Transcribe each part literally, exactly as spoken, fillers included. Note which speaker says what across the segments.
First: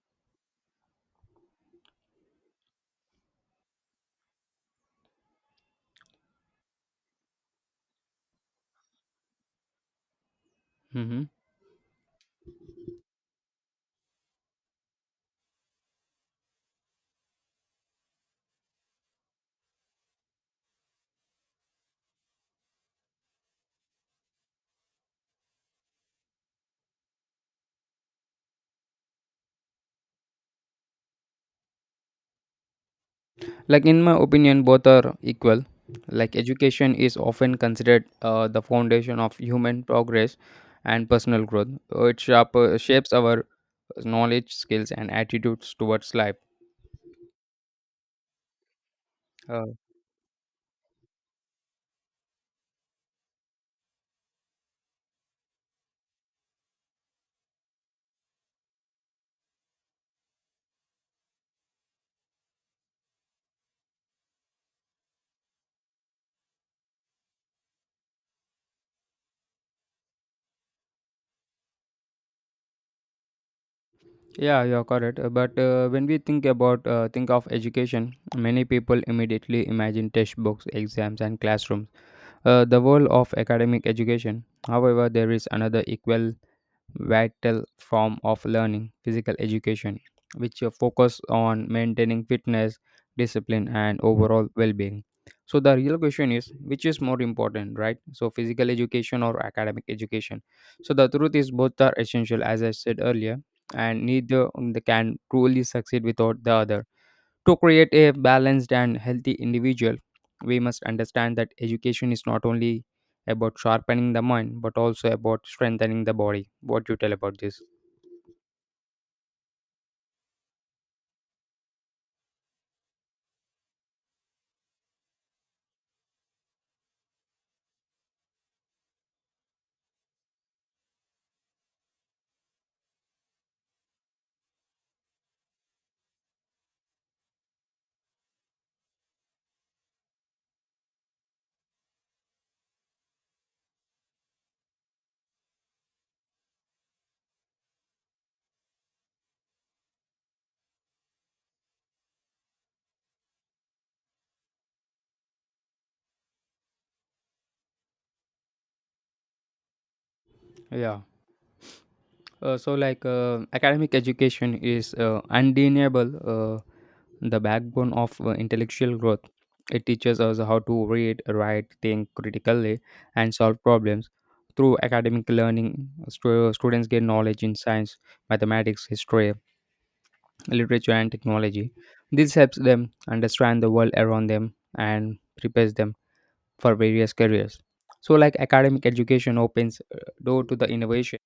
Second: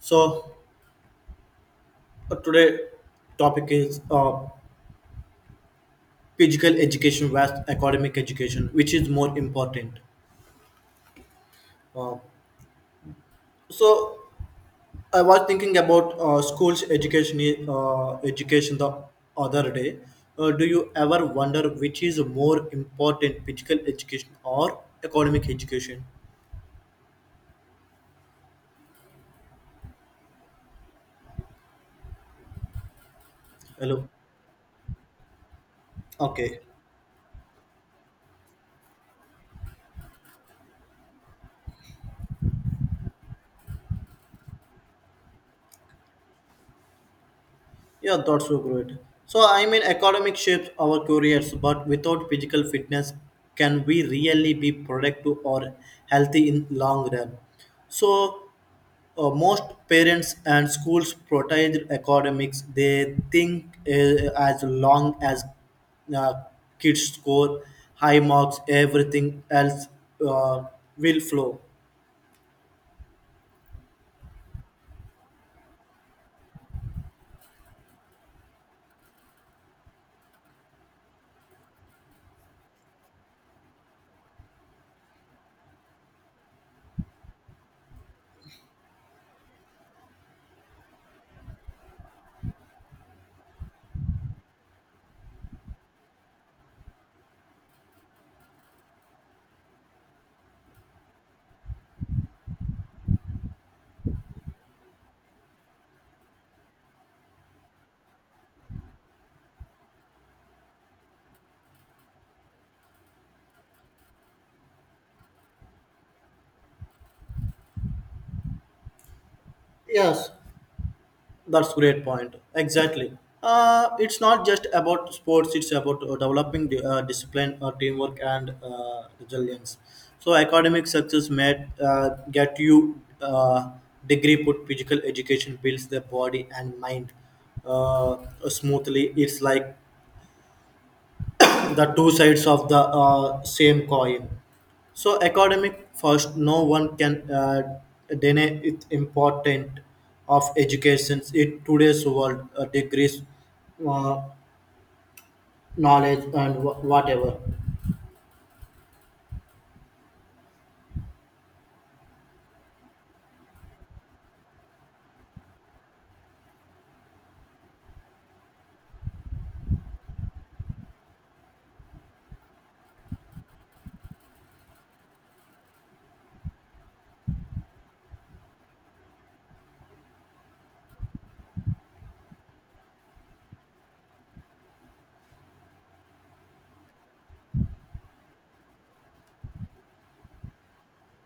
Speaker 1: So uh, today topic is uh, physical education versus academic education, which is more important.
Speaker 2: Mhm.
Speaker 1: Uh, so I was thinking about uh, schools education i- uh, education the other day. Uh, do you ever wonder which is more important, physical education or academic education?
Speaker 2: Like in
Speaker 1: Hello.
Speaker 2: my opinion, both are equal. Like
Speaker 1: Okay.
Speaker 2: education is often considered uh, the foundation of human progress and personal growth. Uh, It sharp, uh, shapes our knowledge, skills, and attitudes towards life.
Speaker 1: Yeah, that's so great. So,
Speaker 2: Uh,
Speaker 1: I mean, academic shapes our careers, but without physical fitness, can we really be productive or healthy in long run? So, uh, Most parents and schools prioritize academics. They think uh, as long as uh, kids score high marks, everything else uh, will flow.
Speaker 2: yeah, you're correct. Uh, But uh, when we think about uh, think of education, many people immediately imagine textbooks, exams, and classrooms. Uh, the role of academic education. However, there is another equal vital form of learning, physical education, which uh, focus on maintaining fitness, discipline, and overall well-being. So the real question is, which is more important, right? So physical education or academic education? So the truth is, both are essential, as I said earlier, and neither um, they can truly succeed without the other. To create a balanced and healthy individual, we must understand that education is not only about sharpening the mind but also about strengthening the body. What do you tell about this?
Speaker 1: Yes. That's great point. Exactly. Uh, it's not just about sports. It's about uh, developing the, uh, discipline, uh, teamwork, and uh, resilience. So academic success may uh, get you uh, degree, but physical education builds the body and mind uh, smoothly. It's like the two sides of the uh, same coin. So academic first, no one can uh, deny its importance of education in today's world, uh, degrees, uh, knowledge, and wh- whatever.
Speaker 2: Yeah. Uh, so, like, uh, academic education is uh, undeniable uh, the backbone of uh, intellectual growth. It teaches us how to read, write, think critically, and solve problems. Through academic learning, stu- students gain knowledge in science, mathematics, history, literature, and technology. This helps them understand the world around them and prepares them for various careers. So, like academic education opens uh, door to the innovation,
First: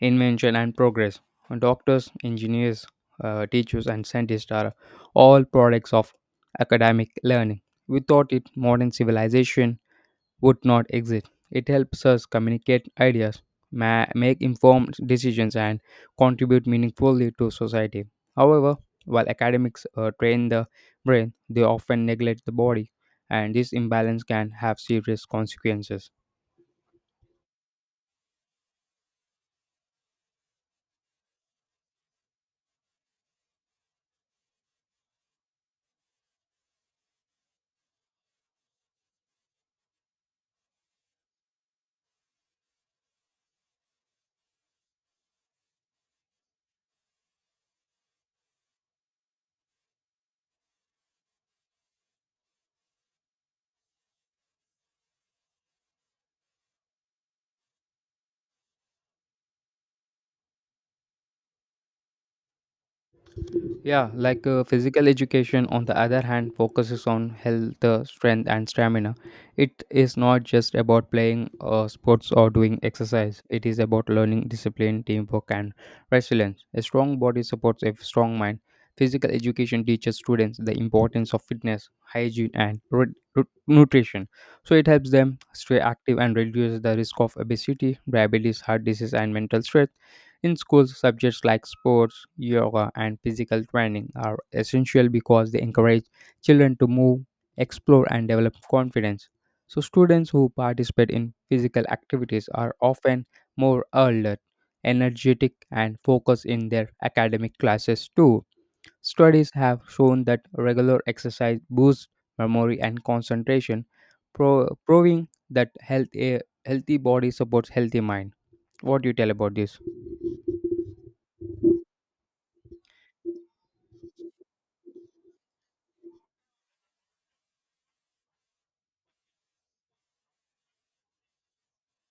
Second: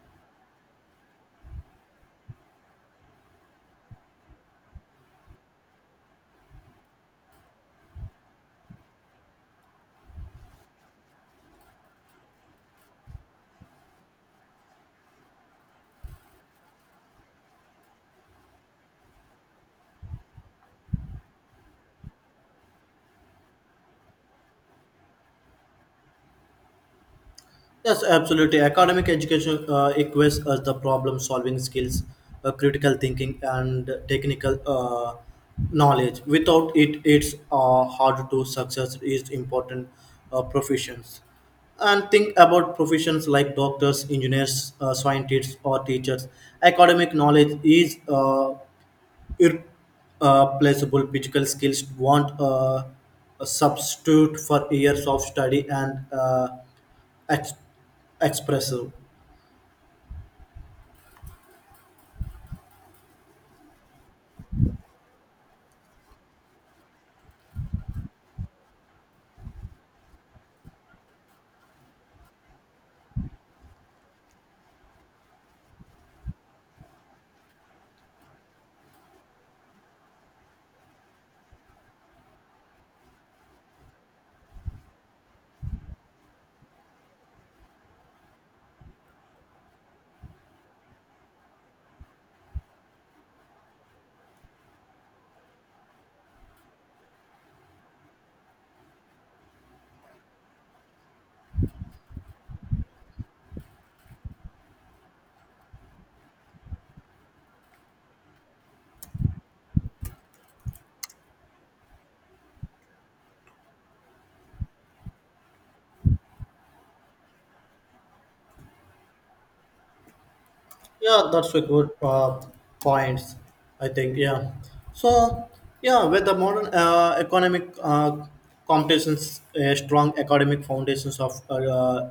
Speaker 2: invention, and progress. Doctors, engineers, uh, teachers, and scientists are all products of academic learning. Without it, modern civilization would not exist. It helps us communicate ideas, ma- make informed decisions, and contribute meaningfully to society. However, while academics uh, train the brain, they often neglect the body, and this imbalance can have serious consequences.
Speaker 1: Yes, absolutely. Academic education uh, equips us the problem solving skills, uh, critical thinking, and technical uh, knowledge. Without it, it's uh, hard to success is important uh, professions. And think about professions like doctors, engineers, uh, scientists, or teachers. Academic knowledge is uh, irreplaceable. Physical skills want uh, a substitute for years of study and uh, ex- expressive.
Speaker 2: Yeah, like uh, physical education, on the other hand, focuses on health, uh, strength, and stamina. It is not just about playing uh, sports or doing exercise, it is about learning discipline, teamwork, and resilience. A strong body supports a strong mind. Physical education teaches students the importance of fitness, hygiene, and ru- ru- nutrition. So it helps them stay active and reduces the risk of obesity, diabetes, heart disease, and mental stress. In schools, subjects like sports, yoga, and physical training are essential because they encourage children to move, explore, and develop confidence. So, students who participate in physical activities are often more alert, energetic, and focused in their academic classes too. Studies have shown that regular exercise boosts memory and concentration, pro- proving that health a healthy body supports healthy mind. What do you tell about this?
Speaker 1: Yeah, that's a good uh, point. I think yeah. So yeah, with the modern uh, economic uh, competitions, a strong academic foundations of uh, uh,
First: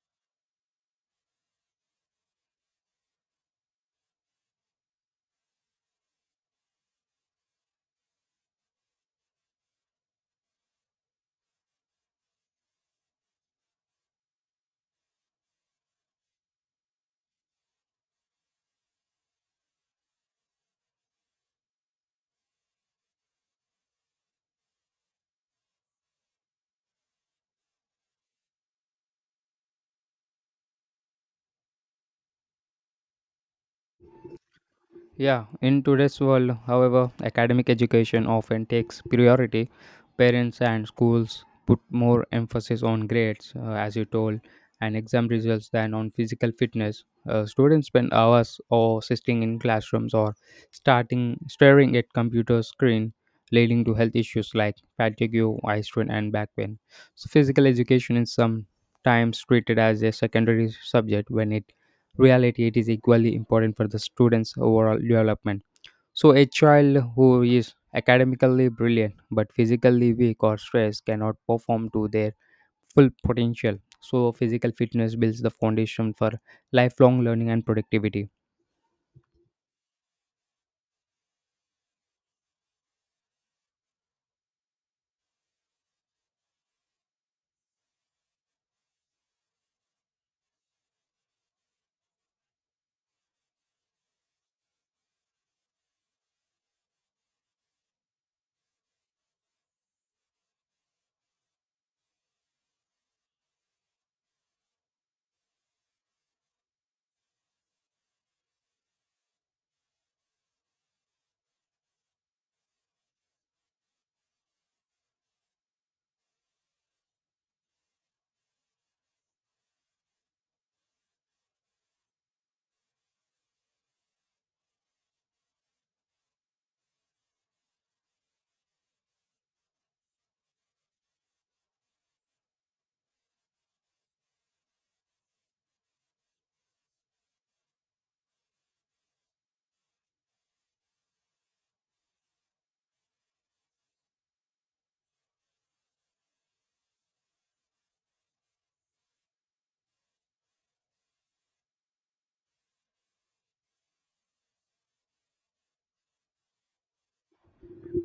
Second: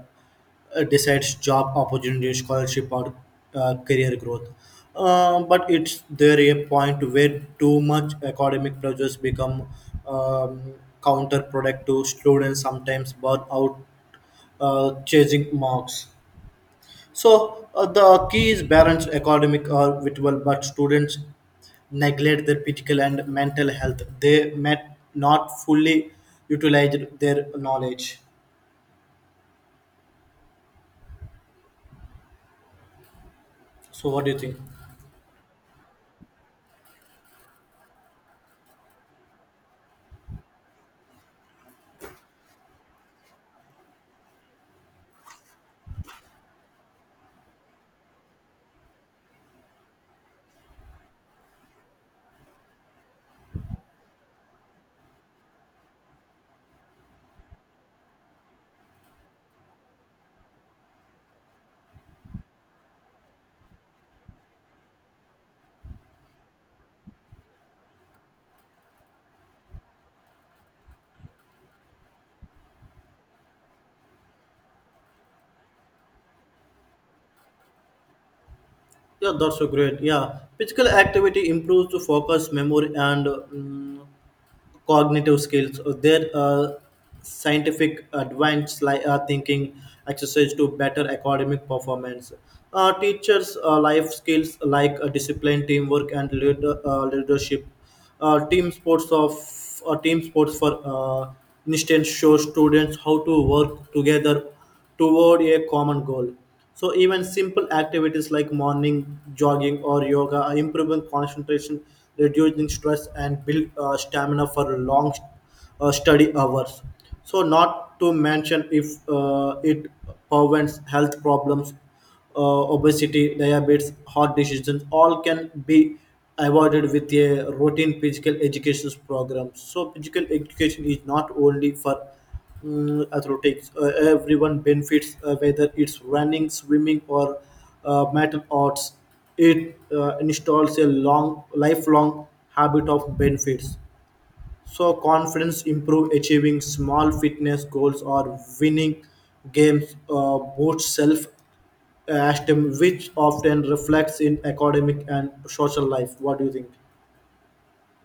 Speaker 1: decides job opportunities, scholarship, or uh, career growth. Uh, but it's there a point where too much academic pressures become um, counterproductive. Students sometimes burn out uh, chasing marks. So uh, the key is balance academic or virtual, but students neglect their physical and mental health. They may not fully utilize their knowledge. So what do you think?
Speaker 2: Yeah, in today's world, however, academic education often takes priority. Parents and schools put more emphasis on grades, uh, as you told, and exam results than on physical fitness. Uh, students spend hours or sitting in classrooms or starting staring at computer screen, leading to health issues like fatigue, eye strain, and back pain. So, physical education is sometimes treated as a secondary subject when it reality it is equally important for the students overall development. So a child who is academically brilliant but physically weak or stressed cannot perform to their full potential. So physical fitness builds the foundation for lifelong learning and productivity.
Speaker 1: Yeah, that's so great. Yeah, physical activity improves the focus, memory, and mm cognitive skills, uh, their uh, scientific advanced li- uh, thinking exercise to better academic performance. Uh, teachers' uh, life skills like uh, discipline, teamwork, and lead, uh, leadership. Uh, team sports of uh, team sports for uh, instance show students how to work together toward a common goal. So even simple activities like morning jogging or yoga are improving concentration, reducing stress, and build uh, stamina for long uh, study hours. So not to mention if uh, it prevents health problems uh, obesity, diabetes, heart diseases, all can be avoided with a routine physical education program. So, physical education is not only for mm, athletics, uh, everyone benefits uh, whether it's running, swimming, or uh, martial arts. It uh, installs a long, lifelong habit of benefits. So confidence improve achieving small fitness goals or winning games uh, boosts self uh, esteem, which often reflects in academic and social life. What do you think?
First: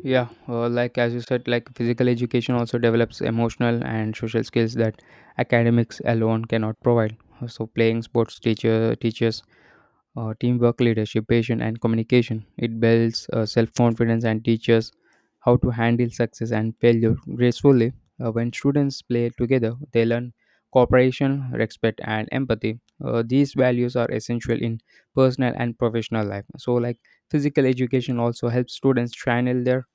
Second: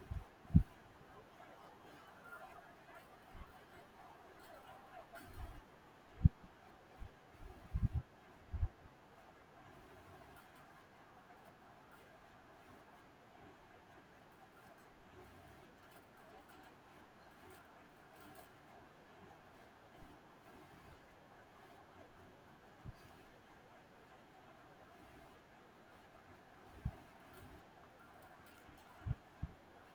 Speaker 2: Yeah, uh, like as you said, like physical education also develops emotional and social skills that academics alone cannot provide. Uh, So playing sports teacher teaches uh, teamwork, leadership, patience, and communication. It builds uh, self confidence and teaches how to handle success and failure gracefully. Uh, when students play together, they learn cooperation, respect, and empathy. Uh, these values are essential in personal and professional life. So, like physical education also helps students channel their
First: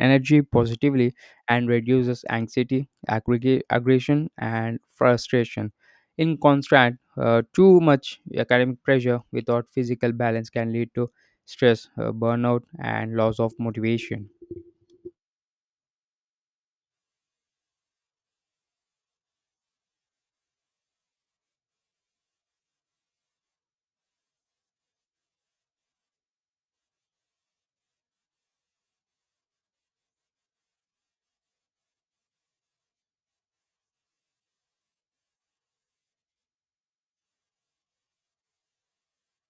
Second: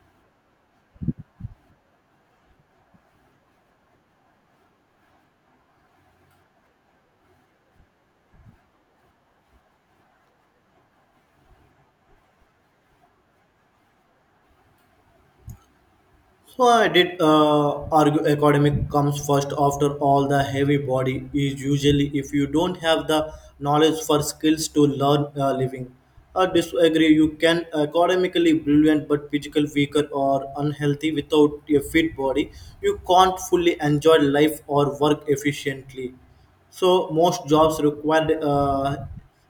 Speaker 2: energy positively and reduces anxiety, aggregate, aggression, and frustration. In contrast, uh, too much academic pressure without physical balance can lead to stress, uh, burnout, and loss of motivation.
Speaker 1: So I did uh, argue academic comes first after all the heavy body is usually if you don't have the knowledge for skills to learn uh, living. I disagree. You can academically brilliant but physical weaker or unhealthy without a fit body. You can't fully enjoy life or work efficiently. So most jobs require uh,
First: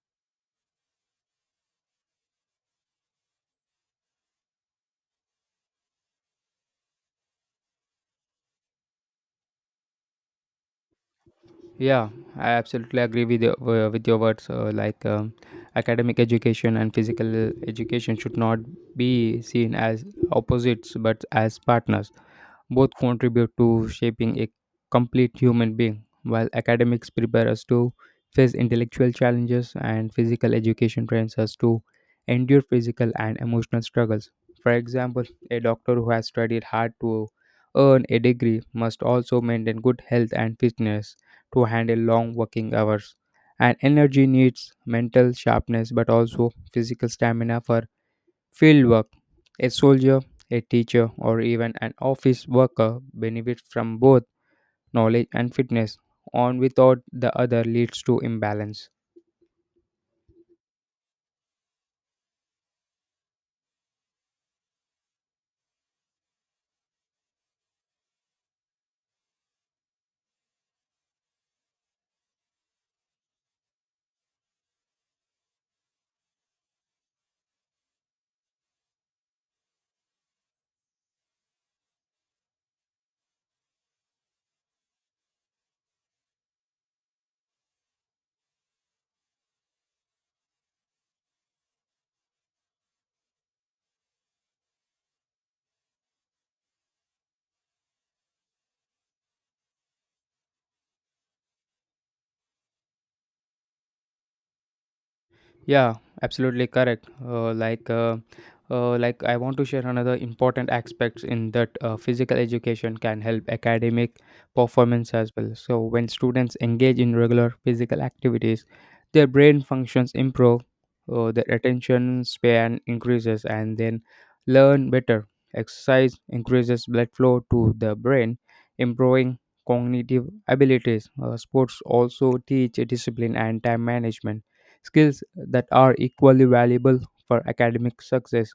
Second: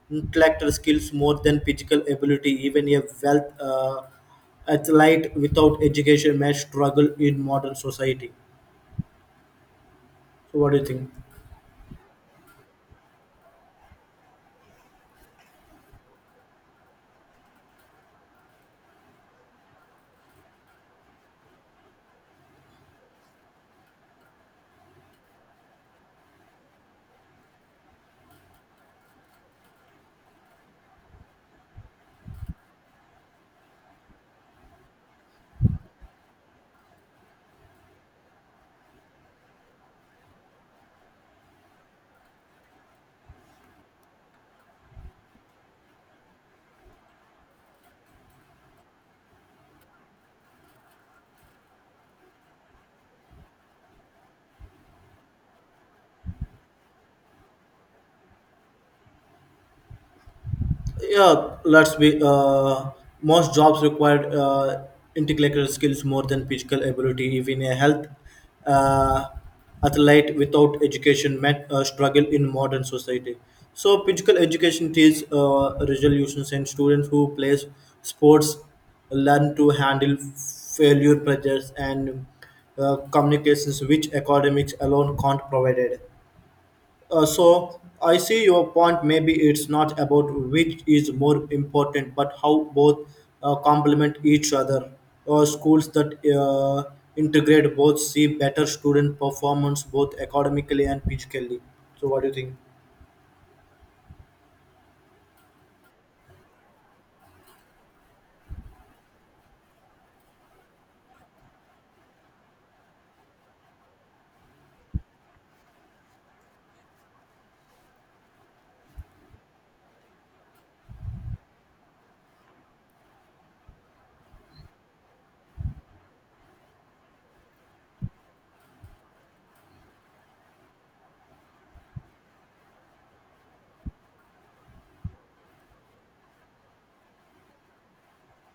Speaker 1: intellectual skills more than physical ability. Even a wealth. Uh, Athlete without education may struggle in modern society. So, what do you think?
Speaker 2: Yeah, I absolutely agree with your, uh, with your words. Uh, like um, academic education and physical education should not be seen as opposites but as partners. Both contribute to shaping a complete human being, while academics prepare us to face intellectual challenges and physical education trains us to endure physical and emotional struggles. For example, a doctor who has studied hard to earn a degree must also maintain good health and fitness to handle long working hours. And energy needs mental sharpness but also physical stamina for fieldwork. A soldier, a teacher, or even an office worker benefits from both knowledge and fitness. On without the other leads to imbalance.
Speaker 1: Yeah, let's be. Uh, most jobs require uh, intellectual skills more than physical ability. Even a health uh, athlete without education might uh, struggle in modern society. So, physical education teaches uh, resolutions, and students who play sports learn to handle failure pressures and uh, communications, which academics alone can't provide. Uh, so I see your point. Maybe it's not about which is more important, but how both uh, complement each other. Uh, schools that uh, integrate both see better student performance, both academically and physically. So, what do you think?
Speaker 2: Yeah, absolutely correct. Uh, like, uh, uh, like I want to share another important aspects in that uh, physical education can help academic performance as well. So when students engage in regular physical activities, their brain functions improve, uh, their attention span increases, and then learn better. Exercise increases blood flow to the brain, improving cognitive abilities. Uh, sports also teach discipline and time management skills that are equally valuable for academic success.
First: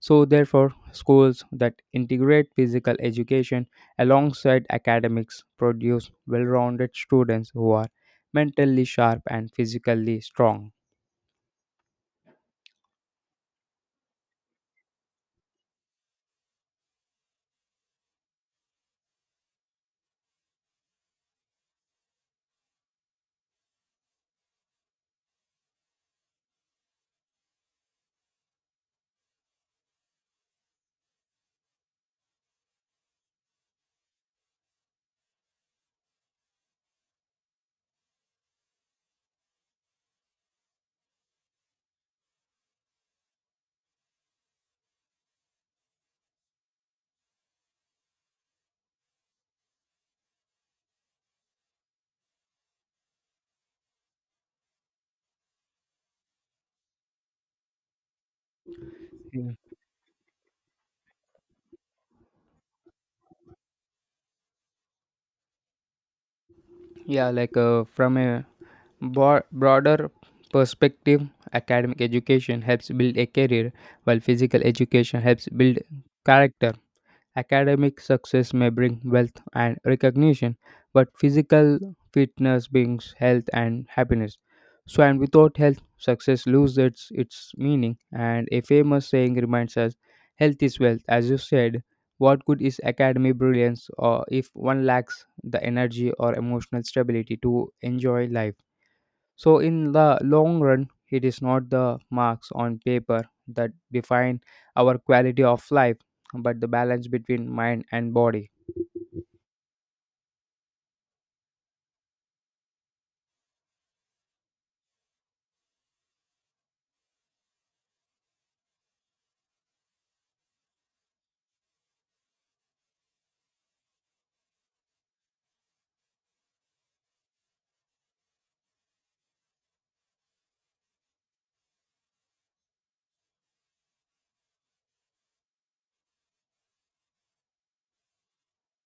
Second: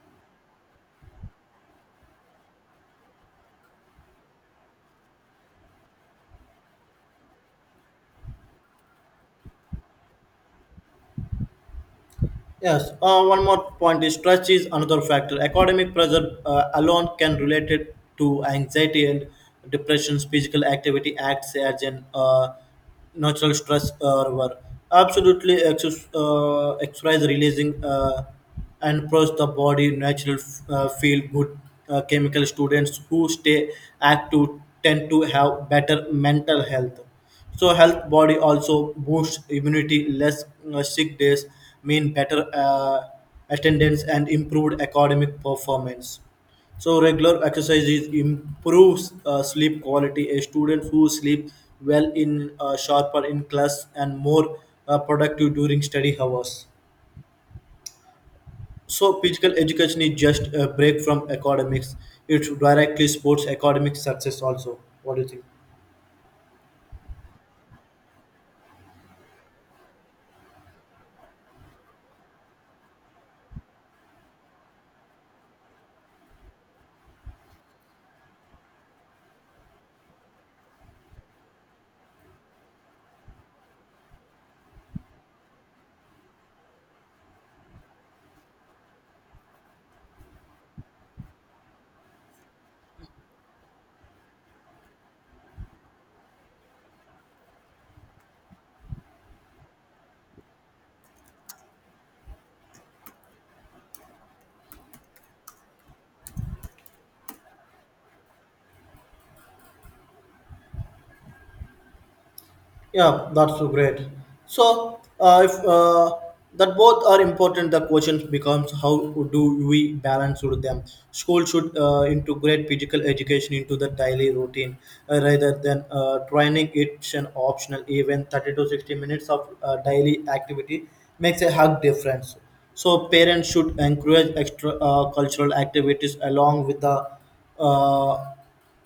Speaker 2: So, therefore, schools that integrate physical education alongside academics produce well rounded students who are mentally sharp and physically strong.
Speaker 1: Yes, uh, one more point is stress is another factor. Academic pressure uh, alone can relate it to anxiety and depression. Physical activity acts as an uh, natural stress uh, reliever. Absolutely, exercise, uh, exercise releasing uh, and plus the body natural uh, feel good uh, chemical students who stay active tend to have better mental health so health body also boosts immunity. Less uh, sick days mean better uh, attendance and improved academic performance. So regular exercises improves uh, sleep quality. A student who sleep well in uh, sharper in class and more uh, productive during study hours. So
Speaker 2: Yeah,
Speaker 1: physical education is just a break from academics. It directly supports academic success also. What do you think?
Speaker 2: yeah, like uh, from a Bo- broader perspective, academic education helps build a career, while physical education helps build character. Academic success may bring wealth and recognition, but physical fitness brings health and happiness. So, and without health, success loses its, its meaning. And a famous saying reminds us health is wealth. As you said, what good is academic brilliance or if one lacks the energy or emotional stability to enjoy life? So, in the long run, it is not the marks on paper that define our quality of life, but the balance between mind and body.
Speaker 1: Yeah, that's so great. So, uh, if uh, that both are important, the question becomes how do we balance with them? School should uh, integrate physical education into the daily routine uh, rather than uh, training it's an optional event. thirty to sixty minutes of uh, daily activity makes a hug difference. So, parents should encourage extra uh, cultural activities along with the uh,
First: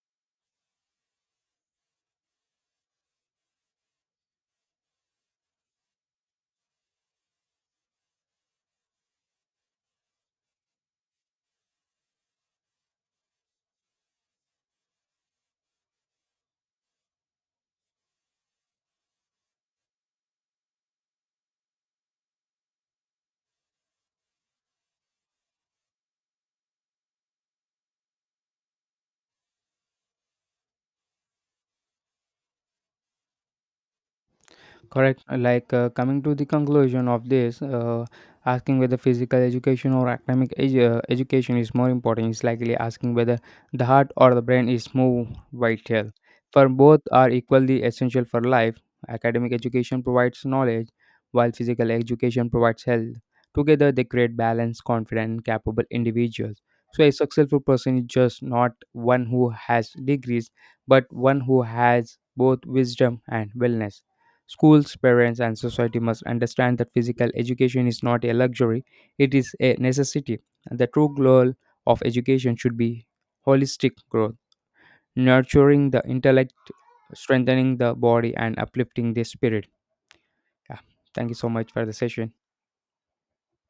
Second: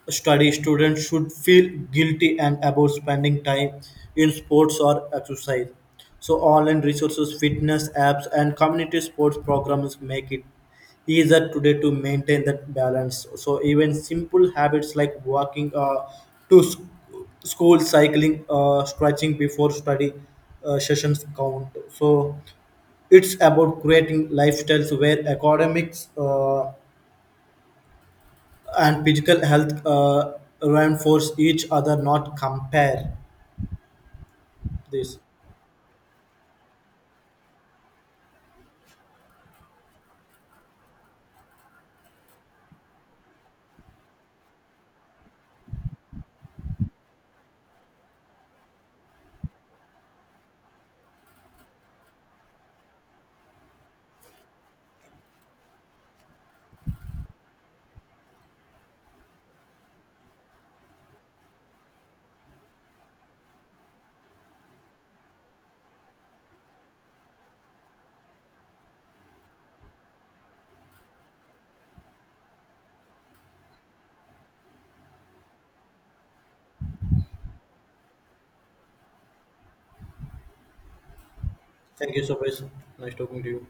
Speaker 1: study, students should feel guilty and about spending time in sports or exercise. So online resources, fitness apps, and community sports programs make it easier today to maintain that balance. So even simple habits like walking uh, to sc- school, cycling, uh, stretching before study uh, sessions count. So it's about creating lifestyles where academics. Uh, and physical health uh, reinforce each other, not compare this.
Speaker 2: Correct. Uh, Like uh, coming to the conclusion of this, uh, asking whether physical education or academic edu- uh, education is more important is likely asking whether the heart or the brain is more vital. For both are equally essential for life. Academic education provides knowledge, while physical education provides health. Together, they create balanced, confident, and capable individuals. So, a successful person is just not one who has degrees, but one who has both wisdom and wellness. Schools, parents, and society must understand that physical education is not a luxury, it is a necessity. The true goal of education should be holistic growth, nurturing the intellect, strengthening the body, and uplifting the spirit. Yeah. Thank you so much for the
Speaker 1: Thank you
Speaker 2: session.
Speaker 1: so much. Nice talking to you.